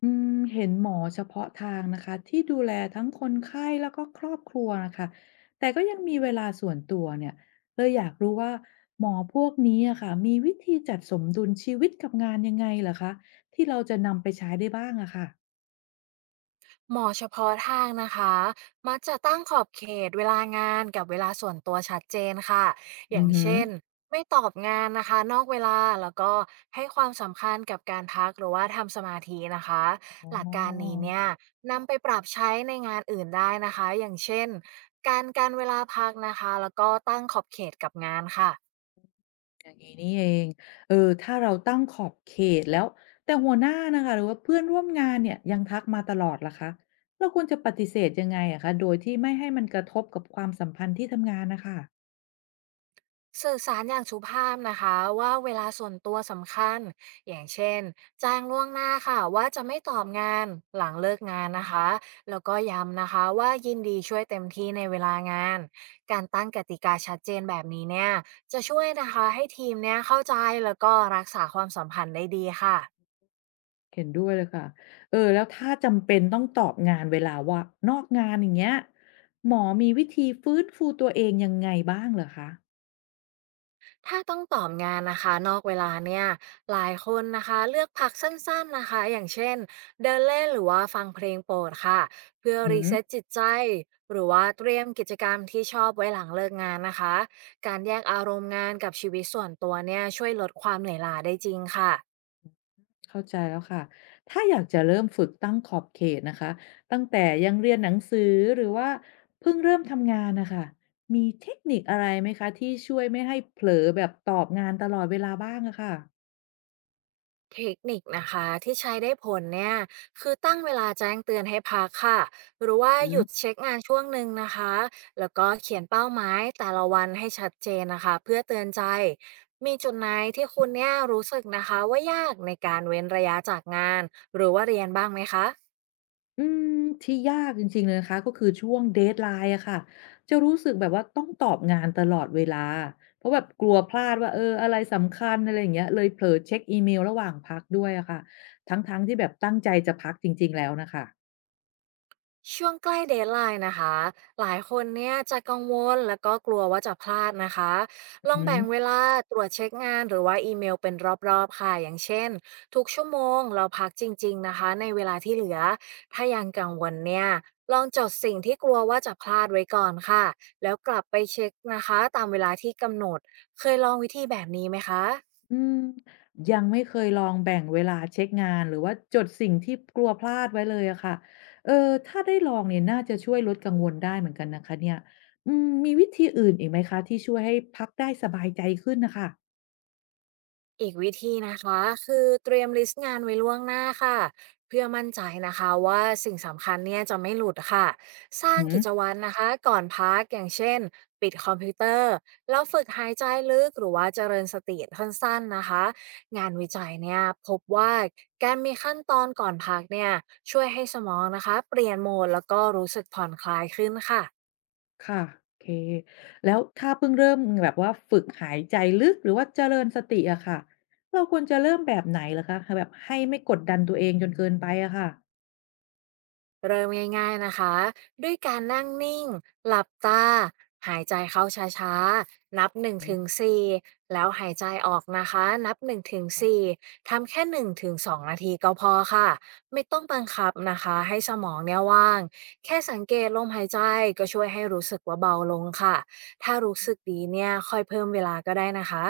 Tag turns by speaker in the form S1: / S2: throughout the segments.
S1: อืมเห็นหมอเฉพาะทางนะคะที่ดูแลทั้งคนไข้แล้วก็ครอบครัวนะคะแต่ก็ยังมีเวลาส่วนตัวเนี่ยเลยอยากรู้ว่าหมอพวกนี้อะค่ะมีวิธีจัดสมดุลชีวิตกับงานยังไงเหรอคะที่เราจะนำไปใช้ได้บ้างอะค่ะ
S2: หมอเฉพาะทางนะคะมักจะตั้งขอบเขตเวลางานกับเวลาส่วนตัวชัดเจนค่ะอ
S1: อื
S2: ย่า
S1: อ
S2: ง
S1: หือ
S2: เช่นไม่ตอบงานนะคะนอกเวลาแล้วก็ให้ความสำคัญกับการพักหรือว่าทำสมาธินะคะ
S1: อ๋
S2: หลักการนี้เนี่
S1: อ
S2: ยนำไปปรับใช้ในงานอื่นได้นะคะอย่างเช่นการเวลาพักนะคะแล้วก็ตั้งขอบเขตกับงานค่ะ
S1: อย่างนี้นี่เองเออถ้าเราตั้งขอบเขตแล้วแต่หัวหน้านะคะหรือว่าเพื่อนร่วมงานเนี่ยยังทักมาตลอดล่ะคะเราควรจะปฏิเสธยังไงอะคะโดยที่ไม่ให้มันกระทบกับความสัมพันธ์ที่ทำงานนะคะ
S2: สื่อสารอย่างสุภาพนะคะว่าเวลาส่วนตัวสำคัญอย่างเช่นแจ้งล่วงหน้าค่ะว่าจะไม่ตอบงานหลังเลิกงานนะคะแล้วก็ย้ำนะคะว่ายินดีช่วยเต็มที่ในเวลางานการตั้งกติกาชัดเจนแบบนี้เนี่ยจะช่วยนะคะให้ทีมเนี่ยเข้าใจแล้วก็รักษาความสัมพันธ์ได้ดีค่ะ
S1: เห็นด้วยเลยค่ะเออแล้วถ้าจำเป็นต้องตอบงานเวลาว่านอกงานอย่างเงี้ยหมอมีวิธีฟื้นฟูตัวเองยังไงบ้างเหรอคะ
S2: ถ้าต้องตอบงานนะคะนอกเวลาเนี่ยหลายคนนะคะเลือกพักสั้นๆนะคะอย่างเช่นเดินเล่นหรือว่าฟังเพลงโปรดค่ะเพื่อ
S1: อื
S2: รี
S1: ม
S2: เซ็ตจิตใจหรือว่าเตรียมกิจกรรมที่ชอบไว้หลังเลิกงานนะคะการแยกอารมณ์งานกับชีวิตส่วนตัวเนี่ยช่วยลดความเหนื่อยล้าได้จริงค่ะ
S1: เข้าใจแล้วค่ะ ถ้าอยากจะเริ่มฝึกตั้งขอบเขตนะคะ ตั้งแต่ยังเรียนหนังสือหรือว่าเพิ่งเริ่มทำงานนะคะ มีเทคนิคอะไรไหมคะที่ช่วยไม่ให้เผลอแบบตอบงานตลอดเวลาบ้างอะค่ะ
S2: เทคนิคนะคะที่ใช้ได้ผลเนี่ยคือตั้งเวลาแจ้งเตือนให้พักค่ะหรือว่า
S1: อื
S2: หยุด
S1: ม
S2: เช็คงานช่วงหนึ่งนะคะแล้วก็เขียนเป้าหมายแต่ละวันให้ชัดเจนนะคะเพื่อเตือนใจมีจุดไหนที่คุณเนี่ยรู้สึกนะคะว่ายากในการเว้นระยะจากงานหรือว่าเรียนบ้างไหมคะ
S1: อืมที่ยากจริงๆเลยนะคะก็คือช่วงเดดไลน์อะค่ะจะรู้สึกแบบว่าต้องตอบงานตลอดเวลาเพราะแบบกลัวพลาดว่าเอออะไรสำคัญอะไรอย่างเงี้ยเลยเผลอเช็คอีเมลระหว่างพักด้วยอะค่ะทั้งๆที่แบบตั้งใจจะพักจริงๆแล้วนะคะ
S2: ช่วงใกล้เดดไลน์นะคะหลายคนเนี่ยจะกังวลแล้วก็กลัวว่าจะพลาดนะคะล
S1: อื
S2: องแบ่งเว
S1: ม
S2: ลาตรวจเช็คงานหรือว่าอีเมลเป็นรอบๆค่ะอย่างเช่นทุกชั่วโมงเราพักจริงๆนะคะในเวลาที่เหลือถ้ายังกังวลเนี่ยลองจดสิ่งที่กลัวว่าจะพลาดไว้ก่อนค่ะแล้วกลับไปเช็คนะคะตามเวลาที่กำหนดเคยลองวิธีแบบนี้ไหมคะ
S1: อืมยังไม่เคยลองแบ่งเวลาเช็คงานหรือว่าจดสิ่งที่กลัวพลาดไว้เลยอะค่ะเออถ้าได้ลองเนี่ยน่าจะช่วยลดกังวลได้เหมือนกันนะคะเนี่ยอืมมีวิธีอื่นอีกไหมคะที่ช่วยให้พักได้สบายใจขึ้นนะคะ
S2: อีกวิธีนะคะคือเตรียมลิสต์งานไว้ล่วงหน้าค่ะเพื่อมั่นใจนะคะว่าสิ่งสำคัญเนี่ยจะไม่หลุดค่ะสร้า
S1: อื
S2: ง
S1: ม
S2: กิจวัตรนะคะก่อนพักอย่างเช่นปิดคอมพิวเตอร์แล้วฝึกหายใจลึกหรือว่าเจริญสติสั้นๆนะคะงานวิจัยเนี่ยพบว่าการมีขั้นตอนก่อนพักเนี่ยช่วยให้สมองนะคะเปลี่ยนโหมดแล้วก็รู้สึกผ่อนคลายขึ้นค่ะ
S1: ค่ะโอเคแล้วถ้าเพิ่งเริ่มแบบว่าฝึกหายใจลึกหรือว่าเจริญสติอะค่ะเราควรจะเริ่มแบบไหนลหคะแบบให้ไม่กดดันตัวเองจนเกินไปอะค่ะ
S2: เริ่มง่ายๆนะคะ ด้วยการนั่งนิ่ง หลับตาหายใจเข้าช้าๆ นับ1ถึง4แล้วหายใจออกนะคะ นับ1ถึง4ทำแค่1ถึง2นาทีก็พอค่ะ ไม่ต้องบังคับนะคะ ให้สมองเนี่ยว่าง แค่สังเกตลมหายใจก็ช่วยให้รู้สึกว่าเบาลงค่ะ ถ้ารู้สึกดีเนี่ยค่อยเพิ่มเวลาก็ได้นะคะ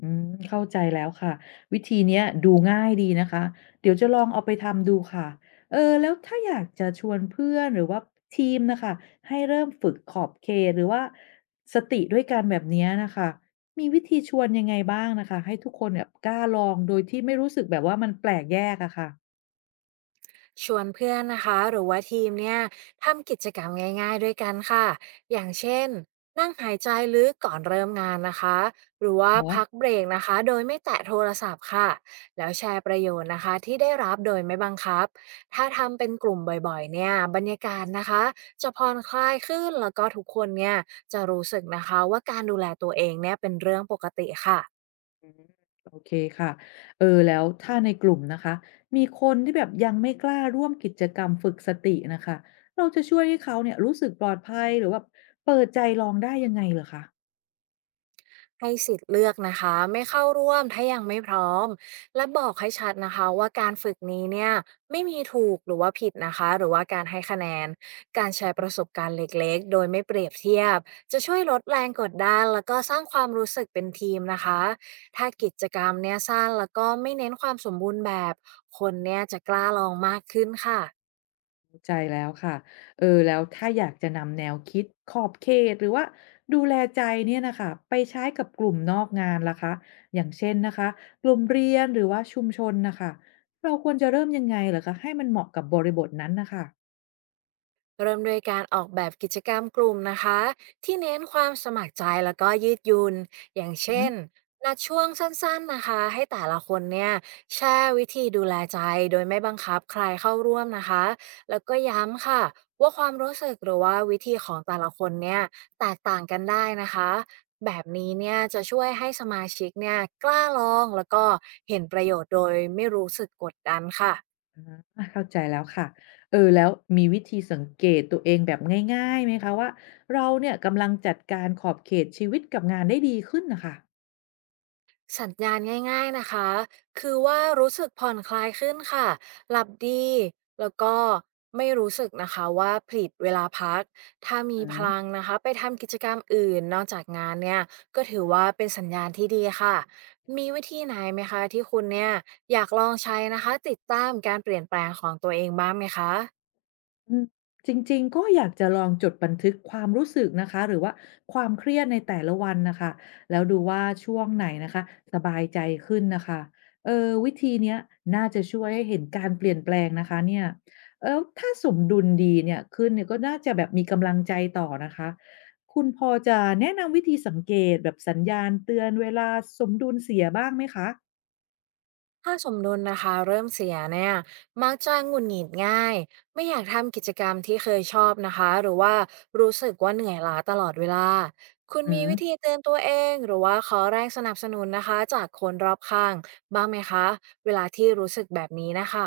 S1: อืมเข้าใจแล้วค่ะวิธีเนี้ยดูง่ายดีนะคะเดี๋ยวจะลองเอาไปทำดูค่ะเออแล้วถ้าอยากจะชวนเพื่อนหรือว่าทีมนะคะให้เริ่มฝึกขอบเขตหรือว่าสติด้วยกันแบบเนี้ยนะคะมีวิธีชวนยังไงบ้างนะคะให้ทุกคนเนี่ยกล้าลองโดยที่ไม่รู้สึกแบบว่ามันแปลกแยกอะค่ะ
S2: ชวนเพื่อนนะคะหรือว่าทีมเนี่ยทำกิจกรรมง่ายๆด้วยกันค่ะอย่างเช่นนั่งหายใจลึกก่อนเริ่มงานนะคะหรือว่าพักเบรกนะคะโดยไม่แตะโทรศัพท์ค่ะแล้วแชร์ประโยชน์นะคะที่ได้รับโดยไม่บังคับถ้าทำเป็นกลุ่มบ่อยๆเนี่ยบรรยากาศนะคะจะผ่อนคลายขึ้นแล้วก็ทุกคนเนี่ยจะรู้สึกนะคะว่าการดูแลตัวเองเนี่ยเป็นเรื่องปกติค่ะ
S1: อืมโอเคค่ะเออแล้วถ้าในกลุ่มนะคะมีคนที่แบบยังไม่กล้าร่วมกิจกรรมฝึกสตินะคะเราจะช่วยให้เขาเนี่ยรู้สึกปลอดภัยหรือว่าเปิดใจลองได้ยังไงเหรอคะ
S2: ให้สิทธิ์เลือกนะคะไม่เข้าร่วมถ้ายังไม่พร้อมและบอกให้ชัดนะคะว่าการฝึกนี้เนี่ยไม่มีถูกหรือว่าผิดนะคะหรือว่าการให้คะแนนการแชร์ประสบการณ์เล็กๆโดยไม่เปรียบเทียบจะช่วยลดแรงกดดันแล้วก็สร้างความรู้สึกเป็นทีมนะคะถ้ากิจกรรมเนี่ยสั้นแล้วก็ไม่เน้นความสมบูรณ์แบบคนเนี่ยจะกล้าลองมากขึ้นค่ะ
S1: เข้าใจแล้วค่ะเออแล้วถ้าอยากจะนำแนวคิดขอบเขตหรือว่าดูแลใจเนี่ยนะคะไปใช้กับกลุ่มนอกงานล่ะคะอย่างเช่นนะคะกลุ่มเรียนหรือว่าชุมชนนะคะเราควรจะเริ่มยังไงเหรอคะให้มันเหมาะกับบริบทนั้นนะคะ
S2: เริ่มด้วยการออกแบบกิจกรรมกลุ่มนะคะที่เน้นความสมัครใจแล้วก็ยืดหยุนอย่างเช่นนัดช่วงสั้นๆนะคะให้แต่ละคนเนี่ยแชร์วิธีดูแลใจโดยไม่บังคับใครเข้าร่วมนะคะแล้วก็ย้ำค่ะว่าความรู้สึกหรือว่าวิธีของแต่ละคนเนี่ยแตกต่างกันได้นะคะแบบนี้เนี่ยจะช่วยให้สมาชิกเนี่ยกล้าลองแล้วก็เห็นประโยชน์โดยไม่รู้สึกกดดันค่ะ
S1: อาเข้าใจแล้วค่ะเออแล้วมีวิธีสังเกตตัวเองแบบง่ายๆไหมคะว่าเราเนี่ยกำลังจัดการขอบเขตชีวิตกับงานได้ดีขึ้นน่ะค่ะ
S2: สัญญาณง่ายๆนะคะคือว่ารู้สึกผ่อนคลายขึ้นค่ะหลับดีแล้วก็ไม่รู้สึกนะคะว่าผลิดเวลาพักถ้ามี
S1: อื
S2: พ
S1: ม
S2: ลังนะคะไปทำกิจกรรมอื่นนอกจากงานเนี่ยก็ถือว่าเป็นสัญญาณที่ดีค่ะมีวิธีไหนไหมคะที่คุณเนี่ยอยากลองใช้นะคะติดตามการเปลี่ยนแปลงของตัวเองบ้างไหมคะ
S1: อืมจริงๆก็อยากจะลองจดบันทึกความรู้สึกนะคะหรือว่าความเครียดในแต่ละวันน่ะค่ะแล้วดูว่าช่วงไหนนะคะสบายใจขึ้นน่ะค่ะเออวิธีเนี้ยน่าจะช่วยให้เห็นการเปลี่ยนแปลงนะคะเนี่ยแล้วถ้าสมดุลดีเนี่ยขึ้นเนี่ยก็น่าจะแบบมีกำลังใจต่อนะคะคุณพอจะแนะนำวิธีสังเกตแบบสัญญาณเตือนเวลาสมดุลเสียบ้างไหมคะ
S2: ถ้าสมดุลนะคะเริ่มเสียเนี่ยมักจะหงุดหงิดง่ายไม่อยากทำกิจกรรมที่เคยชอบนะคะหรือว่ารู้สึกว่าเหนื่อยล้าตลอดเวลาคุณ
S1: อื
S2: มี
S1: ม
S2: วิธีเตือนตัวเองหรือว่าขอแรงสนับสนุนนะคะจากคนรอบข้างบ้างไหมคะเวลาที่รู้สึกแบบนี้นะคะ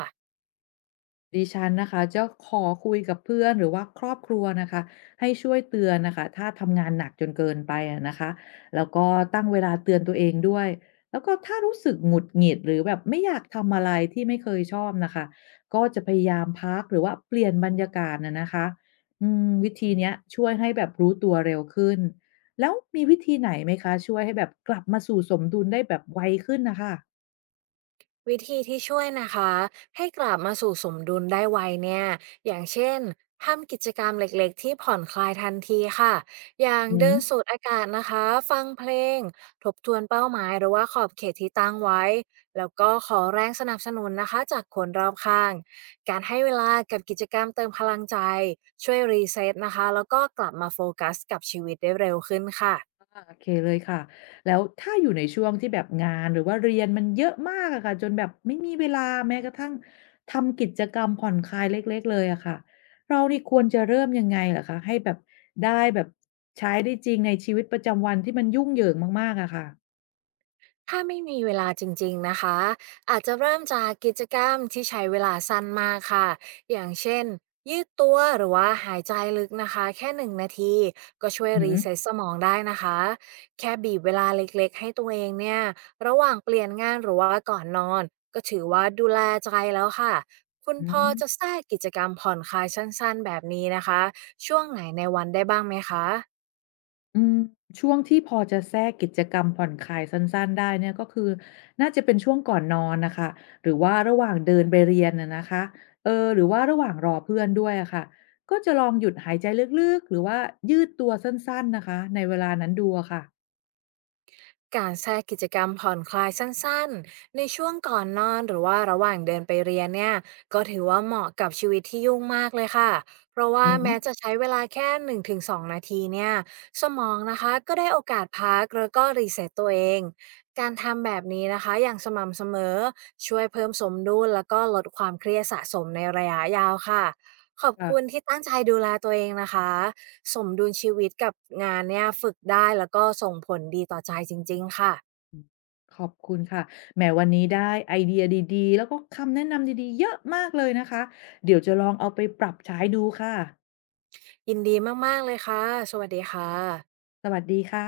S1: ดิฉันนะคะจะขอคุยกับเพื่อนหรือว่าครอบครัวนะคะให้ช่วยเตือนน่ะคะถ้าทำงานหนักจนเกินไปอะนะคะแล้วก็ตั้งเวลาเตือนตัวเองด้วยแล้วก็ถ้ารู้สึกหงุดหงิดหรือแบบไม่อยากทำอะไรที่ไม่เคยชอบนะคะก็จะพยายามพักหรือว่าเปลี่ยนบรรยากาศนะคะอืมวิธีเนี้ยช่วยให้แบบรู้ตัวเร็วขึ้นแล้วมีวิธีไหนไหมคะช่วยให้แบบกลับมาสู่สมดุลได้แบบไวขึ้นนะคะ
S2: วิธีที่ช่วยนะคะให้กลับมาสู่สมดุลได้ไวเนี่ยอย่างเช่นทำกิจกรรมเล็กๆที่ผ่อนคลายทันทีค่ะอย่าง
S1: อื
S2: เดิ
S1: ม
S2: นสูดอากาศนะคะฟังเพลงทบทวนเป้าหมายหรือว่าขอบเขตที่ตั้งไว้แล้วก็ขอแรงสนับสนุนนะคะจากคนรอบข้างการให้เวลากับกิจกรรมเติมพลังใจช่วยรีเซ็ตนะคะแล้วก็กลับมาโฟกัสกับชีวิตได้เร็วขึ้นค่ะ
S1: อาโอเคเลยค่ะ แล้วถ้าอยู่ในช่วงที่แบบงานหรือว่าเรียนมันเยอะมากอะค่ะจนแบบไม่มีเวลาแม้กระทั่งทำกิจกรรมผ่อนคลายเล็กๆเลยอะค่ะเรานี่ควรจะเริ่มยังไงเหรอคะให้แบบได้แบบใช้ได้จริงในชีวิตประจำวันที่มันยุ่งเหยิงมากๆอะค่ะ
S2: ถ้าไม่มีเวลาจริงๆนะคะอาจจะเริ่มจากกิจกรรมที่ใช้เวลาสั้นมากค่ะอย่างเช่นยืดตัวหรือว่าหายใจลึกนะคะแค่1 นาทีก็ช่วย
S1: อือฮึ
S2: รีเซ็ตสมองได้นะคะแค่บีบเวลาเล็กๆให้ตัวเองเนี่ยระหว่างเปลี่ยนงานหรือว่าก่อนนอนก็ถือว่าดูแลใจแล้วค่ะคุณ
S1: อื
S2: พอจะ
S1: ม
S2: แทรกกิจกรรมผ่อนคลายสั้นๆแบบนี้นะคะช่วงไหนในวันได้บ้างไหมคะ
S1: อืมช่วงที่พอจะแทรกกิจกรรมผ่อนคลายสั้นๆได้เนี่ยก็คือน่าจะเป็นช่วงก่อนนอนน่ะค่ะหรือว่าระหว่างเดินไปเรียนอะนะคะเออหรือว่าระหว่างรอเพื่อนด้วยอะค่ะก็จะลองหยุดหายใจลึกๆหรือว่ายืดตัวสั้นๆนะคะในเวลานั้นดูอะค่ะ
S2: การแทรกกิจกรรมผ่อนคลายสั้นๆ ในช่วงก่อนนอนหรือว่าระหว่างเดินไปเรียนเนี่ยก็ถือว่าเหมาะกับชีวิตที่ยุ่งมากเลยค่ะเพราะว่า
S1: อือฮึ
S2: แม้จะใช้เวลาแค่1-2นงถึง2 นาทีเนี่ยสมองนะคะก็ได้โอกาสพักแล้วก็รีเซ็ตตัวเองการทำแบบนี้นะคะอย่างสม่ำเสมอช่วยเพิ่มสมดุลแล้วก็ลดความเครียดสะสมในระยะยาวค่ะขอบ
S1: ค่ะ
S2: คุณที่ตั้งใจดูแลตัวเองนะคะ สมดุลชีวิตกับงานเนี่ยฝึกได้แล้วก็ส่งผลดีต่อใจจริงๆค่ะ
S1: อืมขอบคุณค่ะแหมวันนี้ได้ไอเดียดีๆแล้วก็คำแนะนำดีๆเยอะมากเลยนะคะเดี๋ยวจะลองเอาไปปรับใช้ดูค่ะ
S2: ยินดีมากๆเลยค่ะสวัสดีค่ะ
S1: สวัสดีค่ะ